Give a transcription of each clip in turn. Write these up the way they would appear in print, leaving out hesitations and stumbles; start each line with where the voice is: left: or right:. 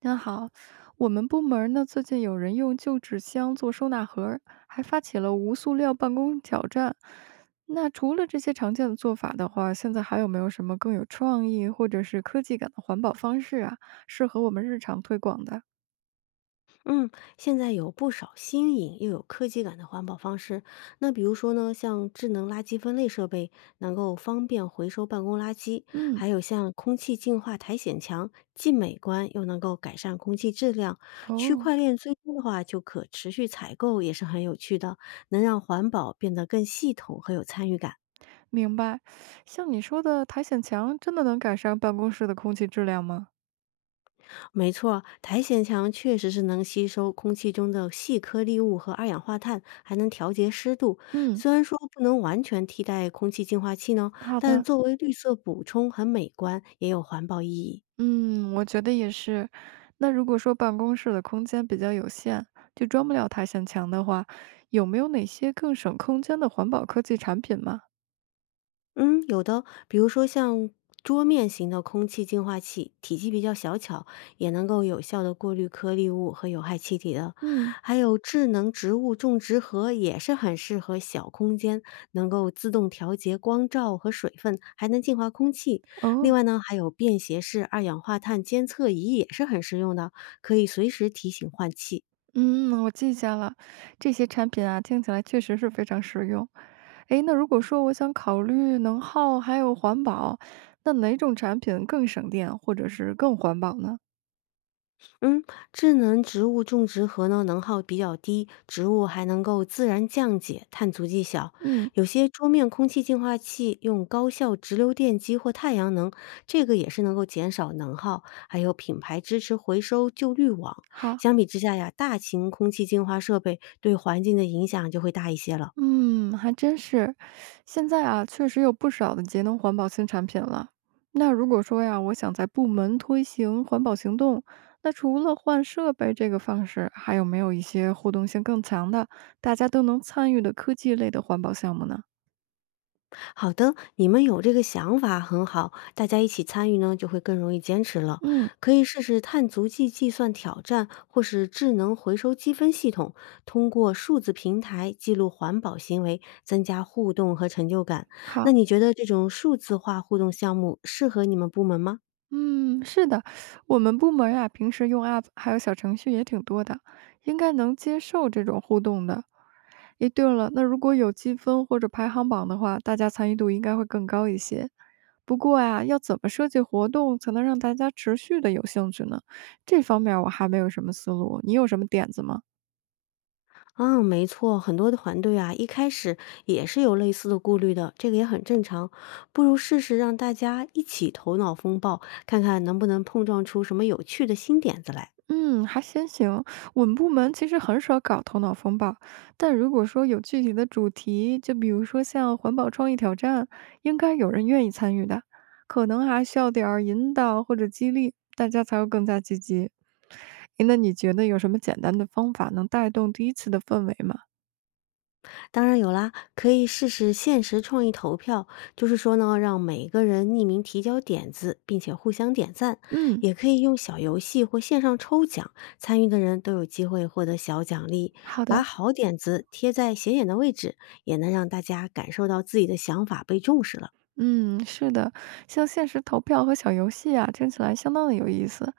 right: 您好，我们部门儿呢最近有人用旧纸箱做收纳盒儿还发起了无塑料办公挑战。那除了这些常见的做法的话，现在还有没有什么更有创意或者是科技感的环保方式啊，适合我们日常推广的？
left: 嗯，现在有不少新颖又有科技感的环保方式。那比如说呢，像智能垃圾分类设备能够方便回收办公垃圾，
right: 嗯，
left: 还有像空气净化苔藓墙，既美观又能够改善空气质量。区
right: 哦，
left: 块链追踪的话，就可持续采购，也是很有趣的，能让环保变得更系统和有参与感。
right: 明白，像你说的苔藓墙，真的能改善办公室的空气质量吗？
left: 没错，苔藓墙确实是能吸收空气中的细颗粒物和二氧化碳，还能调节湿度。
right: 嗯，
left: 虽然说不能完全替代空气净化器呢，
right: 好
left: 但
right: 的，
left: 作为绿色补充很美观，也有环保意义。
right: 嗯，我觉得也是。那如果说办公室的空间比较有限，就装不了太显墙的话，有没有哪些更省空间的环保科技产品吗？
left: 嗯，有的，比如说像桌面型的空气净化器，体积比较小巧，也能够有效的过滤颗粒物和有害气体的。
right: 嗯，
left: 还有智能植物种植盒也是很适合小空间，能够自动调节光照和水分，还能净化空气。另
right: 哦，
left: 外呢，还有便携式二氧化碳监测仪也是很实用的，可以随时提醒换气。
right: 嗯，我记下了，这些产品啊，听起来确实是非常实用。诶，那如果说我想考虑能耗还有环保，那哪种产品更省电或者是更环保呢？
left: 嗯，智能植物种植盒呢，能耗比较低，植物还能够自然降解，碳足迹小。
right: 嗯，
left: 有些桌面空气净化器用高效直流电机或太阳能，这个也是能够减少能耗。还有品牌支持回收旧滤网。
right: 好。
left: 相比之下呀，大型空气净化设备对环境的影响就会大一些了。
right: 嗯，还真是。现在啊，确实有不少的节能环保新产品了。那如果说呀，我想在部门推行环保行动，那除了换设备这个方式，还有没有一些互动性更强的，大家都能参与的科技类的环保项目呢？
left: 好的，你们有这个想法很好，大家一起参与呢，就会更容易坚持了。
right: 嗯，
left: 可以试试碳足迹计算挑战，或是智能回收积分系统，通过数字平台记录环保行为，增加互动和成就感。那
right: 好。
left: 你觉得这种数字化互动项目适合你们部门吗？
right: 嗯，是的，我们部门呀，平时用 App 还有小程序也挺多的，应该能接受这种互动的。诶，对了，那如果有积分或者排行榜的话，大家参与度应该会更高一些。不过啊，要怎么设计活动才能让大家持续的有兴趣呢？这方面儿我还没有什么思路，你有什么点子吗？
left: 嗯，没错，很多的团队啊，一开始也是有类似的顾虑的，这个也很正常。不如试试让大家一起头脑风暴，看看能不能碰撞出什么有趣的新点子来。
right: 嗯，还行行。我们部门其实很少搞头脑风暴，但如果说有具体的主题，就比如说像环保创意挑战，应该有人愿意参与的。可能还需要点儿引导或者激励，大家才会更加积极。诶那你觉得有什么简单的方法能带动第一次的氛围吗？
left: 当然有啦，可以试试限时创意投票，就是说呢，让每个人匿名提交点子，并且互相点赞。
right: 嗯，
left: 也可以用小游戏或线上抽奖，参与的人都有机会获得小奖励。
right: 好
left: 把
right: 的。
left: 好点子贴在显眼的位置，也能让大家感受到自己的想法被重视了。
right: 嗯，是的，像限时投票和小游戏啊，听起来相当的有意思。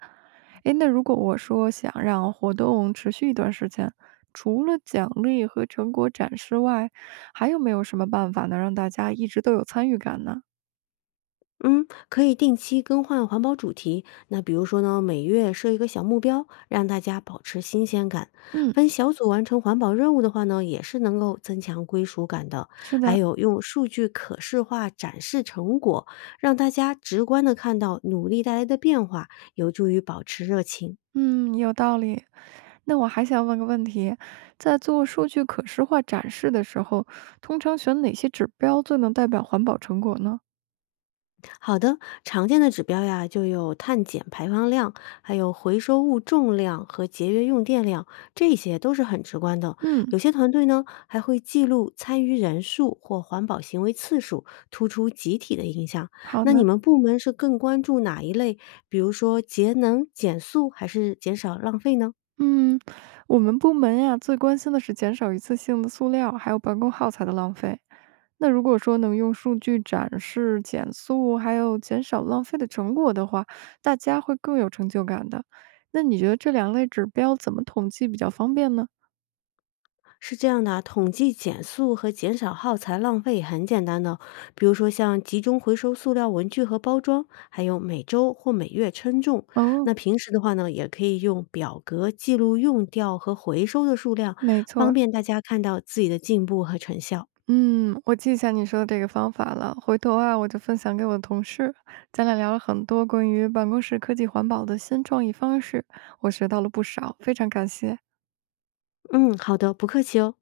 right: 诶，那如果我说想让活动持续一段时间，除了奖励和成果展示外，还有没有什么办法能让大家一直都有参与感呢？
left: 嗯，可以定期更换环保主题。那比如说呢，每月设一个小目标，让大家保持新鲜感。
right: 嗯，
left: 分小组完成环保任务的话呢，也是能够增强归属感的。
right: 是
left: 还
right: 的，
left: 有用数据可视化展示成果，让大家直观的看到努力带来的变化，有助于保持热情。
right: 嗯，有道理。那我还想问个问题，在做数据可视化展示的时候，通常选哪些指标最能代表环保成果呢？
left: 好的，常见的指标呀，就有碳减排放量，还有回收物重量和节约用电量，这些都是很直观的。
right: 嗯，
left: 有些团队呢，还会记录参与人数或环保行为次数，突出集体的影响。
right: 好
left: 那你
right: 的。
left: 们部门是更关注哪一类？比如说节能、减速，还是减少浪费呢？
right: 嗯，我们部门呀，最关心的是减少一次性的塑料，还有办公耗材的浪费。那如果说能用数据展示减速，还有减少浪费的成果的话，大家会更有成就感的。那你觉得这两类指标怎么统计比较方便呢？
left: 是这样的啊，统计减速和减少耗材浪费很简单的，比如说像集中回收塑料文具和包装，还有每周或每月称重。
right: 哦，
left: 那平时的话呢，也可以用表格记录用掉和回收的数量，
right: 没错
left: 方
right: 儿
left: 便大家看到自己的进步和成效。
right: 嗯，我记下你说的这个方法了，回头啊，我就分享给我的同事。咱俩聊了很多关于办公室科技环保的新创意方式，我学到了不少，非常感谢。
left: 嗯，好的，不客气哦。